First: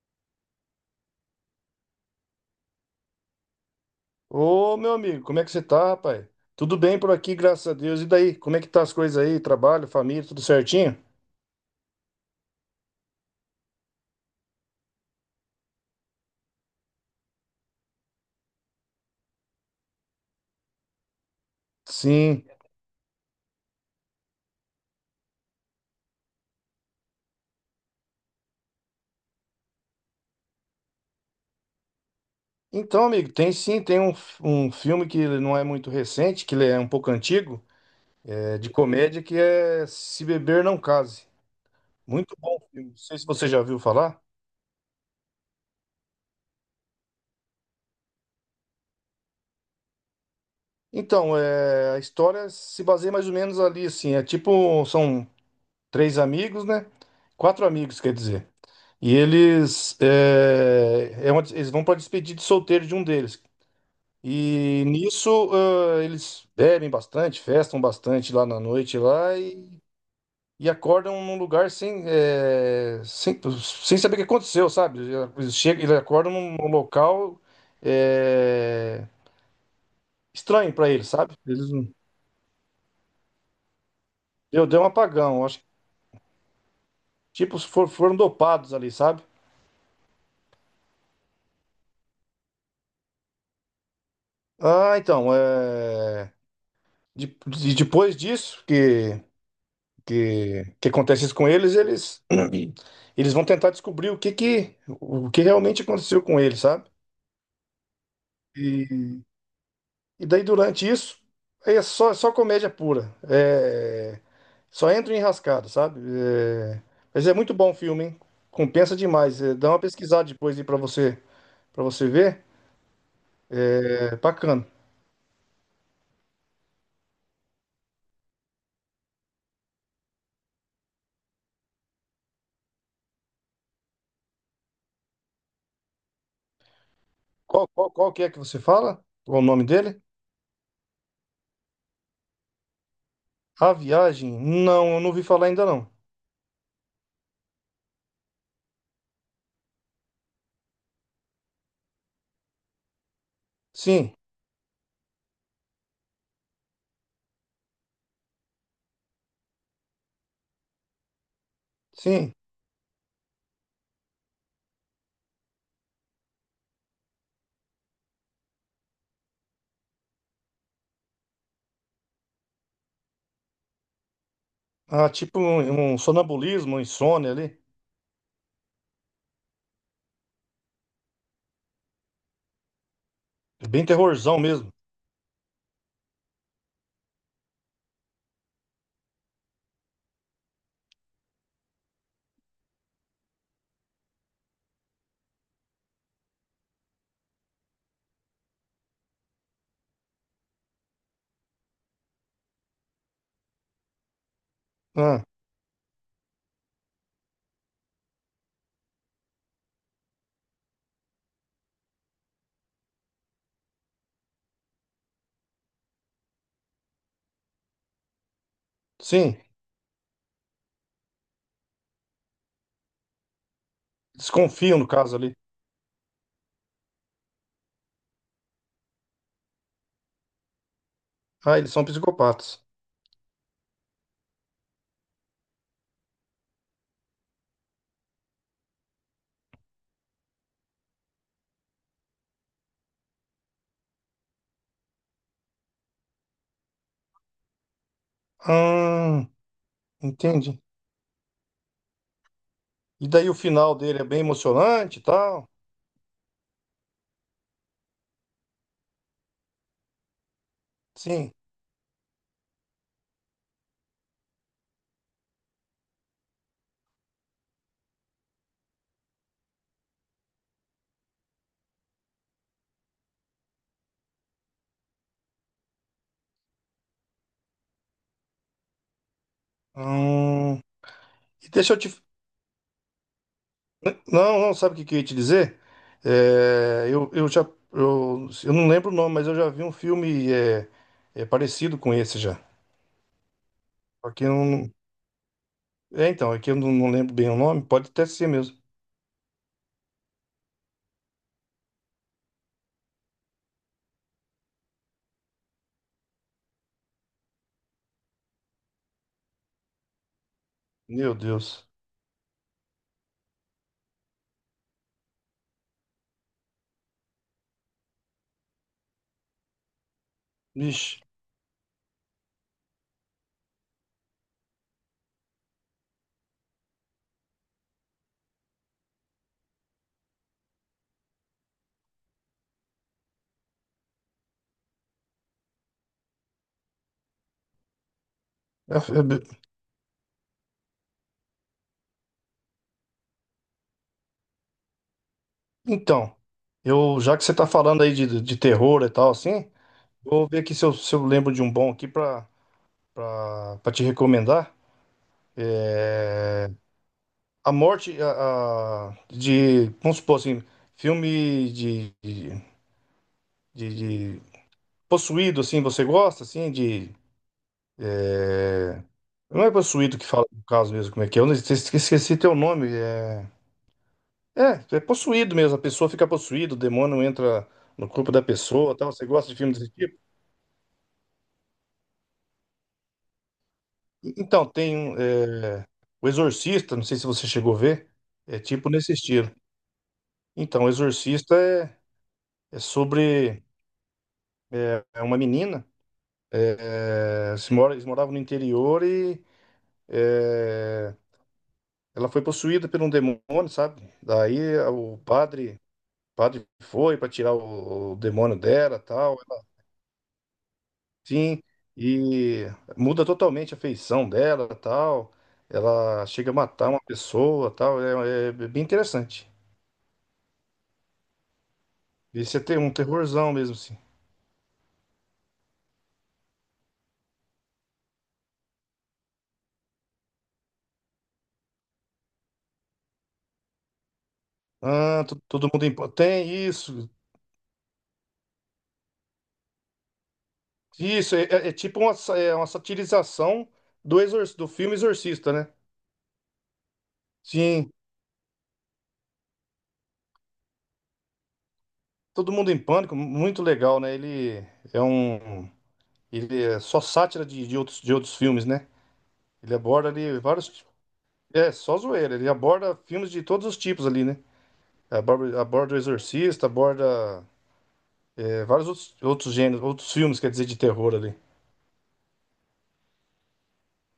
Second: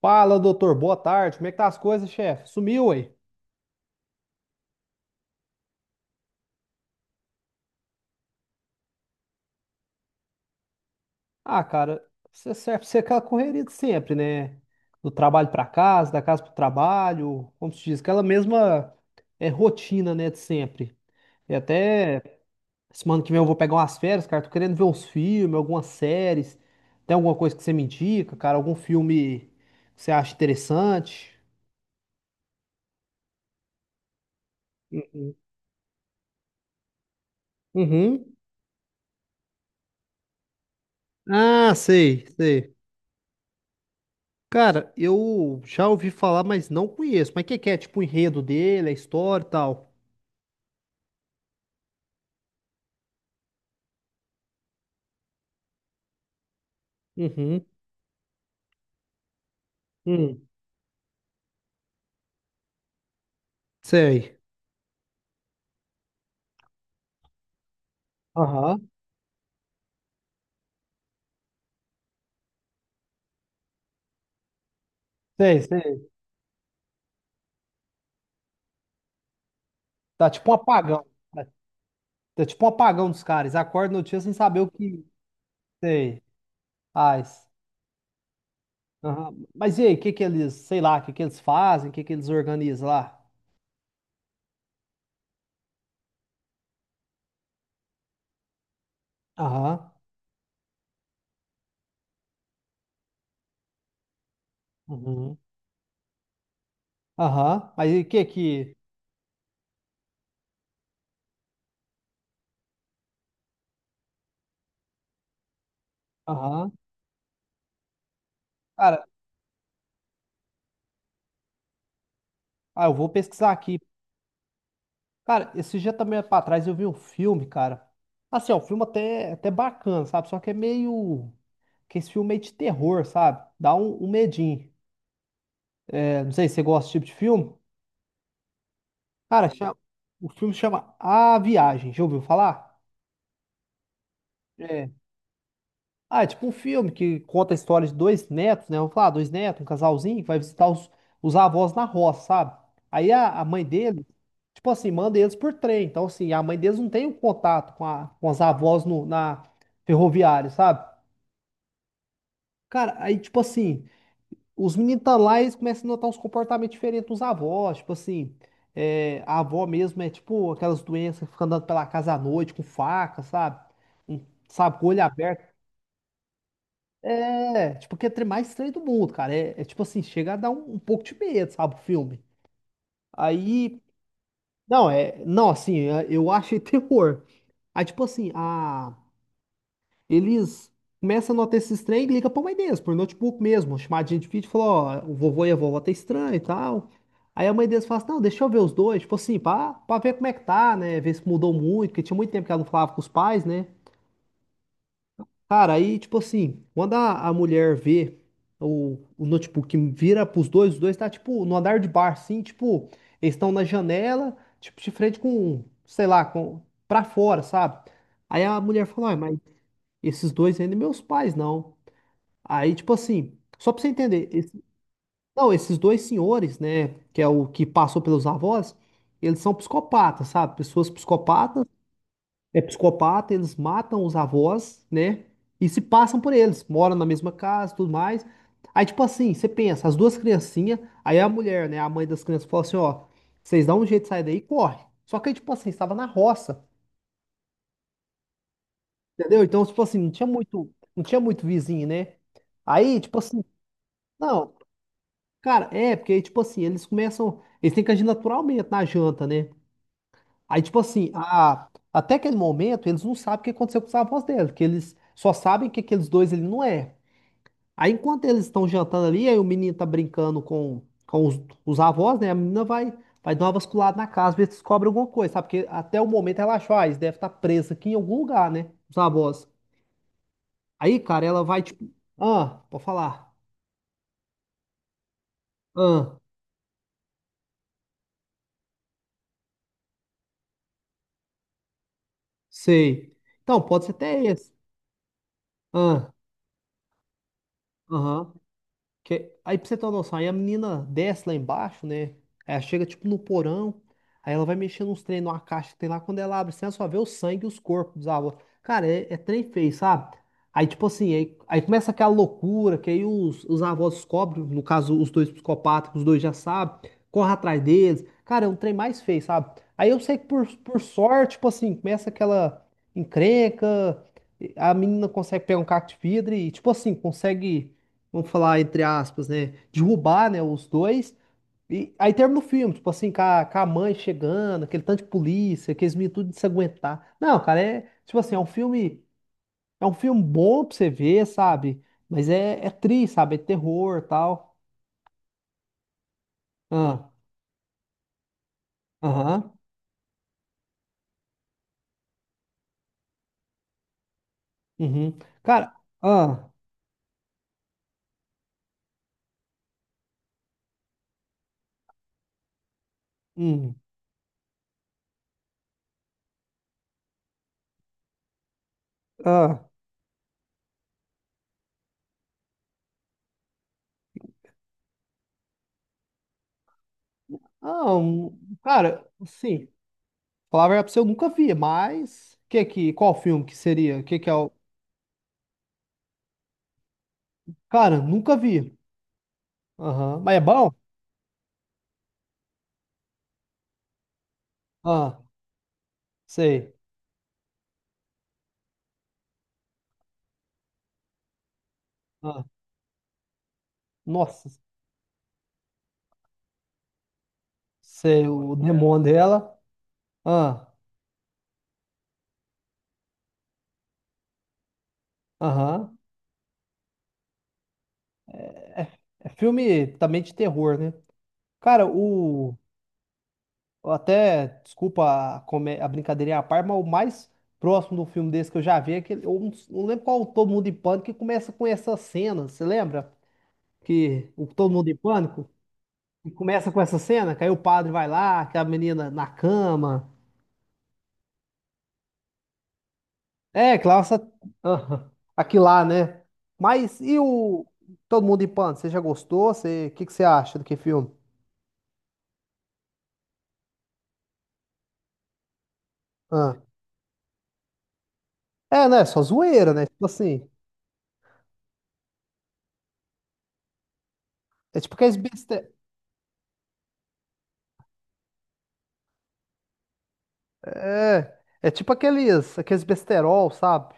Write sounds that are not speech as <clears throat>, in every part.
Fala, doutor. Boa tarde. Como é que tá as coisas, chefe? Sumiu aí? Ô, meu amigo, como é que você tá, rapaz? Tudo bem por aqui, graças a Deus. E daí, como é que tá as coisas aí? Trabalho, família, tudo certinho? Ah, cara, você serve pra ser aquela correria de sempre, né? Do trabalho pra casa, da casa pro trabalho, como se diz, aquela mesma rotina, né, de sempre. E até Sim. semana que vem eu vou pegar umas férias, cara. Tô querendo ver uns filmes, algumas séries. Tem alguma coisa que você me indica, cara? Algum filme que você acha interessante? Então, amigo, tem sim, tem um filme que ele não é muito recente, que ele é um pouco antigo, Uhum. é de comédia, que é Se Beber Não Case. Ah, sei, Muito bom sei. filme. Não sei se você já viu falar. Cara, eu já ouvi falar, mas não conheço. Mas o que que é? Tipo, o enredo dele, a história e tal. Então, é, a história se baseia mais ou menos ali, assim, é tipo, são três amigos, né? Uhum. Quatro amigos, quer dizer. E eles, Hum. Eles vão para despedida de solteiro de um deles. Sei. E nisso, ah, eles bebem bastante, festam bastante lá na Aham. noite lá e acordam num lugar sem, sem saber o que aconteceu, sabe? Eles Sei, chegam, eles sei. acordam num, num local é, Tá tipo um estranho para apagão. eles, sabe? Tá, Eles, não- tá tipo um apagão dos caras. Acorda no dia sem saber deu, o deu um que. apagão, acho que Sei. Faz. tipo foram dopados ali, sabe? Aham. Mas e aí, o que que eles, sei lá, o que que eles fazem, o que que eles organizam lá? Ah, então, é, depois disso que Aham. que, que acontece isso com eles, eles <clears throat> eles vão tentar descobrir o que que o Uhum. que realmente aconteceu com eles, sabe? Aham. Mas e o que que. E, e daí durante isso aí é só comédia pura, é só entra em enrascada, sabe? Aham. É, mas é muito bom o filme, hein? Compensa Cara, demais. É, dá uma pesquisada depois aí para você ver, ah, eu vou pesquisar aqui. é bacana. Cara, esse dia também pra trás eu vi um filme, cara. Assim, é um filme até, até bacana, sabe? Só que é meio. Que esse filme é meio de terror, sabe? Dá um, um medinho. É, não sei se você gosta desse tipo de filme. Qual que é que você fala? Qual o Cara, nome dele? o filme chama A Viagem. Já ouviu falar? A Viagem? É. Não, eu não ouvi falar ainda não. Ah, é tipo um filme que conta a história de dois netos, né? Vamos falar, dois netos, um casalzinho, que vai visitar os avós na roça, sabe? Aí a mãe dele, Sim, tipo assim, manda eles por trem. Então, assim, a mãe deles não tem o contato com, a, com as avós no, na ferroviária, sabe? sim. Cara, aí, tipo assim, os meninos tá lá e eles começam a notar uns comportamentos diferentes dos avós. Tipo assim, é, a avó mesmo é tipo aquelas doenças que fica andando pela casa à noite com faca, sabe? Sabe, com o olho Ah, tipo aberto. um, um sonambulismo, um insônia ali. É, tipo, que é o trem mais estranho do mundo, cara. É, é, tipo assim, chega a dar um pouco de medo, sabe, o filme. É Aí, bem terrorzão mesmo. não, é, não, assim, é, eu achei <laughs> terror. Aí, tipo assim, a. Eles começam a notar esses trem e ligam pra mãe deles, por notebook mesmo, uma chamadinha de vídeo, falou, ó, o vovô e a vovó tá estranho e tal. Aí a mãe deles fala assim, não, deixa eu ver os dois, tipo assim, pra ver como é que tá, né, ver se mudou muito, porque tinha muito tempo que ela não falava com os pais, né. Ah, Cara, aí, tipo assim, quando a mulher vê o notebook vira pros dois, os dois tá, tipo, no andar de bar assim, tipo, eles estão na janela, tipo, de frente com, sei lá, com, pra fora, sabe? Aí a mulher falou, "Ai, sim. mas esses dois ainda meus pais, não. Aí, tipo assim, só pra você entender, Desconfiam no caso ali. não, esses dois senhores, né, que é o que passou pelos avós, eles são psicopatas, sabe? Pessoas Ah, psicopatas, eles são é psicopatas. psicopata, eles matam os avós, né, e se passam por eles, moram na mesma casa, tudo mais. Aí, tipo assim, você pensa, as duas criancinhas, aí a mulher, né, a mãe das crianças fala assim, ó, vocês dão um jeito de sair daí e corre. Só que aí, tipo assim, estava na roça, Ah, entendeu? Então, tipo assim, não tinha entendi. muito, não tinha muito vizinho, né? Aí, E tipo daí o assim, final dele é bem não. emocionante e tal? Cara, é, porque aí, tipo assim, eles começam. Eles têm que agir naturalmente na janta, né? Aí, tipo assim, Sim. Até aquele momento, eles não sabem o que aconteceu com os avós dela, porque eles só sabem que aqueles dois ele não é. Aí, enquanto eles estão jantando ali, aí o menino tá brincando com, os avós, né? A menina vai, vai dar uma vasculada na casa, ver se descobre alguma coisa, sabe? Porque até o momento ela achou, ah, eles devem estar presos aqui em algum lugar, né? Os avós. Hum, Aí, cara, ela e vai, deixa eu tipo, te. ah, pode falar. Não, não, sabe o que que eu ia te dizer? Ah, É, eu já. Eu não lembro o nome, mas eu já vi um filme é, é parecido com esse já. sei. Então, pode ser Só até que eu esse. não. É, Ah. então, é que eu não, não lembro bem o nome. Pode até ser Aham. mesmo. Que, aí pra você ter uma noção, aí a menina desce lá embaixo, né? Ela chega tipo no porão, aí ela vai mexendo uns trem numa caixa que tem lá, quando ela abre, você só vê o sangue e os corpos dos avós. Cara, é, é trem feio, sabe? Aí tipo Meu assim, aí Deus. começa aquela loucura, que aí os avós descobrem, no caso os dois psicopatas, que os dois já sabem, corre atrás deles. Cara, é um trem mais feio, sabe? Aí eu sei que por Vixe. sorte, tipo assim, começa aquela encrenca, a menina consegue pegar um cacto de vidro e tipo assim, consegue vamos falar entre aspas, né, derrubar, né, os dois. E aí termina o filme, tipo assim, com com a mãe chegando, aquele tanto de polícia, aqueles meninos tudo de se aguentar. Não, cara, é, tipo assim, É, é, é um filme bom pra você ver, sabe? Mas é, é triste, sabe? É terror, tal. então, eu Ah, já que você tá falando aí de terror e tal, aham, assim, vou ver aqui se eu lembro de um bom aqui pra te recomendar. uhum. Cara, ah, É, a morte a- de, vamos supor assim, filme de- hum, de possuído, assim, você gosta, assim, de... é, não é ah, possuído que fala do caso mesmo, como é que é? Eu não- esqueci, esqueci teu nome. É possuído mesmo, a pessoa fica possuída, o demônio entra no ah, corpo da um, pessoa, tal. cara, Você gosta de filme sim, desse tipo? falar a verdade pra você, eu nunca vi, mas que, qual filme que seria? Que é Então, o... tem um, é, o Exorcista, não sei se você chegou a ver, Cara, nunca é tipo vi. nesse estilo. Aham, mas é Então, o bom? Exorcista é, é sobre é, é uma Ah, menina, sei. Se mora, eles moravam no interior e é, ela foi Ah, possuída por um demônio, sabe? nossa, O padre, padre foi para tirar o sei demônio o dela, demônio tal, ela, dela. Ah, sim, e muda totalmente a feição dela, tal. aham. Ela chega a matar uma pessoa, tal, é é bem É, é interessante. filme também de terror, né? Cara, Esse é o. ter um terrorzão mesmo, assim. Até, desculpa a, a brincadeirinha à parte, mas o mais próximo do filme desse que eu já vi é aquele. Eu não, não lembro qual é o Todo Mundo em Pânico que começa com essa cena. Você lembra? Que o Todo Mundo em Ah, todo Pânico mundo em... que tem começa com isso. essa cena, que aí o padre vai lá, que a menina na cama. Isso é, é tipo uma, é uma satirização É, do, Klaus, exor... do filme aham, Exorcista, né? aqui lá, né? Mas e o Sim, Todo Mundo em Pânico? Você já gostou? Você, o que que você acha do que filme? Todo Mundo em Pânico, muito legal, né? Ele é um. Ele Ah. é só sátira de, de outros filmes, né? É, né? Só Ele zoeira, né? aborda Tipo ali assim, vários. É, só zoeira. Ele aborda filmes de todos os tipos ali, né? é tipo aqueles Aborda, beste... aborda o Exorcista, aborda é, vários outros, outros gêneros, outros filmes, quer dizer, de terror ali. é, é tipo aqueles, aqueles besterol, sabe?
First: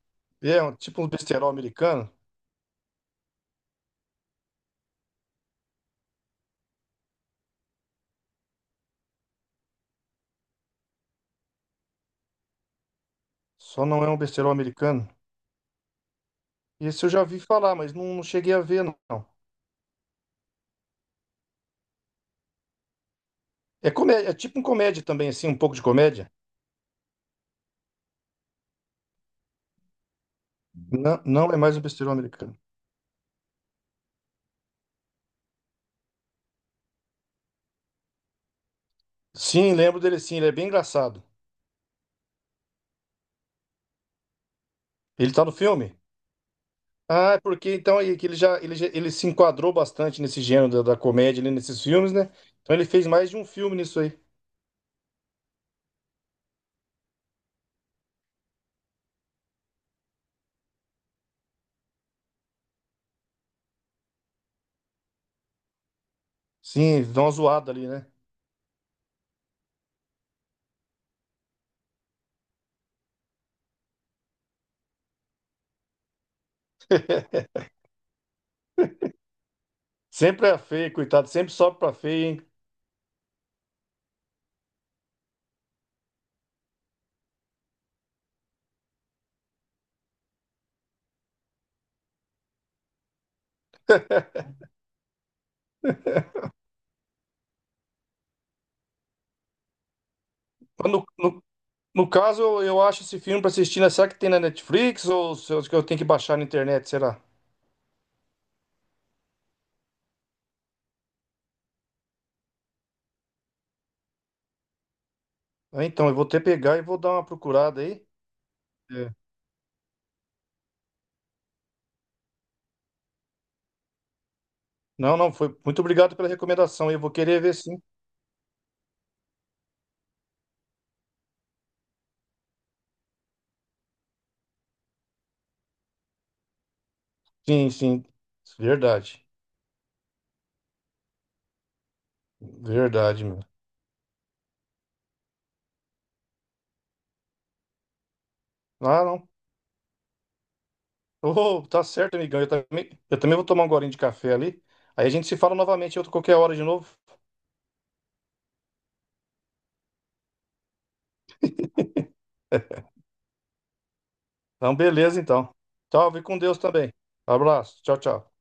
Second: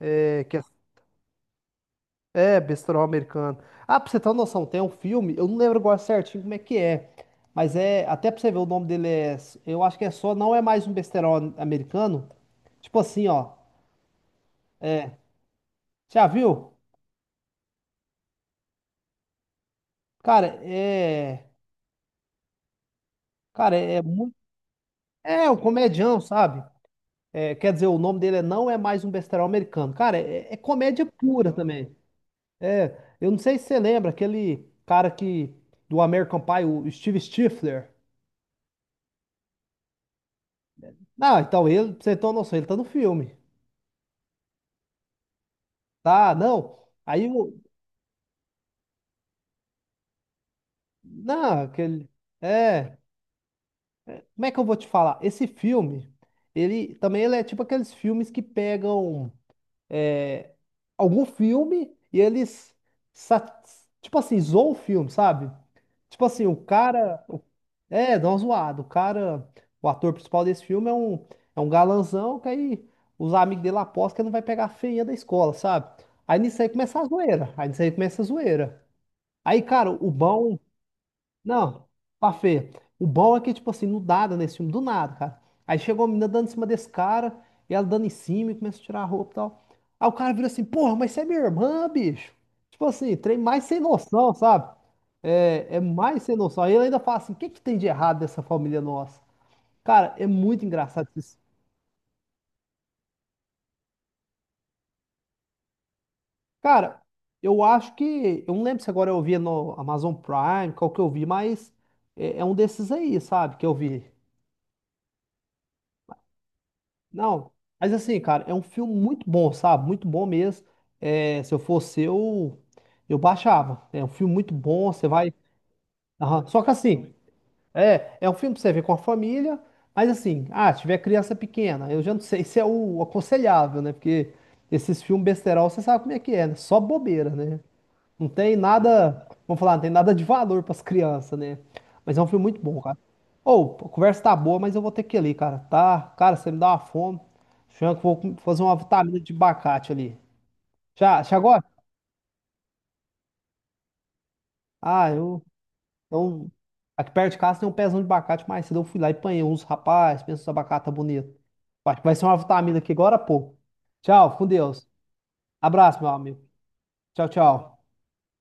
É, E que é é, um, tipo um besterol americano. é besterol americano. Ah, pra você ter uma noção, tem um filme, eu não lembro agora certinho como é que é, mas é, até pra você ver o nome dele é, eu acho que é só, não é mais um besterol americano. Tipo assim, ó, Só não é um besterol americano. é, já viu? Esse eu já vi falar, mas não, não cheguei a ver, não. Cara, é. Cara, É é comédia, é muito. tipo um comédia também, assim, É um um pouco de comedião, comédia. sabe? É, quer dizer, o nome dele é Não É Mais Um Besterol Americano. Cara, é, é comédia Não, não pura é mais um também. besterol americano. É, eu não sei se você lembra aquele cara que. Do American Pie, o Steve Stifler. Sim, lembro dele sim, ele é bem engraçado. Não, então ele, pra você ter uma noção, ele tá no filme. Ele tá no filme? Tá, não. Aí Ah, é o. porque então aí que ele já, ele se enquadrou bastante nesse gênero da, da comédia ali Não, nesses aquele. filmes, né? Então ele É. fez mais de um filme nisso aí. Como é que eu vou te falar? Esse filme, ele é tipo aqueles filmes que pegam. É, algum filme e eles, sa- tipo assim, zoam o filme, sabe? Tipo assim, o Sim, dá cara. uma O- zoada ali, né? é, dá uma zoada. O cara, o ator principal desse filme é um galanzão que aí os amigos dele apostam que ele não vai pegar a feinha da escola, sabe? Aí nisso aí começa a <laughs> zoeira. Aí nisso aí começa a zoeira. Aí, cara, o Sempre é bom. feio, coitado, sempre sobe Não, pra feio, pá, hein? Fê. O bom é que, tipo assim, do nada, nesse filme, do nada, cara. Aí chegou a menina dando em cima desse cara, e ela dando em cima e começa a tirar a roupa e tal. Aí o cara vira assim, porra, mas você é minha irmã, bicho. Tipo assim, trem mais sem noção, sabe? É, é mais sem noção. Aí ele ainda fala assim, o que que tem de errado dessa família nossa? Cara, é muito Quando, engraçado isso. no- No caso, eu acho esse filme pra assistir, né? Será que tem na Netflix ou se eu tenho que baixar na internet, Cara, será? eu acho que, eu não lembro se agora eu via no Amazon Prime, qual que eu vi, mas é, é um desses aí, sabe, que eu vi. Ah, então, eu vou até pegar e vou dar uma Não, procurada mas aí. assim, cara, é um filme É. muito bom, sabe? Muito bom mesmo. É, se eu fosse eu baixava. É um filme muito bom, você Não, não, vai. foi. Muito obrigado pela Aham. Só que recomendação. Eu vou assim, querer ver sim. é, é um filme pra você ver com a família, mas assim, ah, se tiver criança pequena, eu já não sei <laughs> se é o aconselhável, né? Porque esses filmes besterol, você sabe como é que é, né? Só bobeira, né? Sim, sim. Não tem Verdade. nada, vamos falar, não tem nada de valor para as crianças, né? Mas é um filme muito bom, cara. Verdade, meu. Ou, a conversa tá boa, mas eu vou ter que ir ali, cara. Tá, cara, você me dá uma fome. Acho que eu vou fazer uma Ah, vitamina não. de abacate ali. Já, já Oh, agora? tá certo, amigão. Eu também vou tomar um golinho de café ali. Aí Ah, a gente se eu, fala novamente em outra qualquer então, hora de novo. aqui perto de casa tem um pezão de abacate, mas cedo eu fui lá e apanhei uns, rapaz, pensa os abacate tá bonito. Acho que vai ser uma vitamina <laughs> aqui agora, pô. Tchau, fica com Então, Deus. beleza, então. Abraço, meu Salve com amigo. Deus também. Tchau, Abraço. tchau. Tchau, tchau.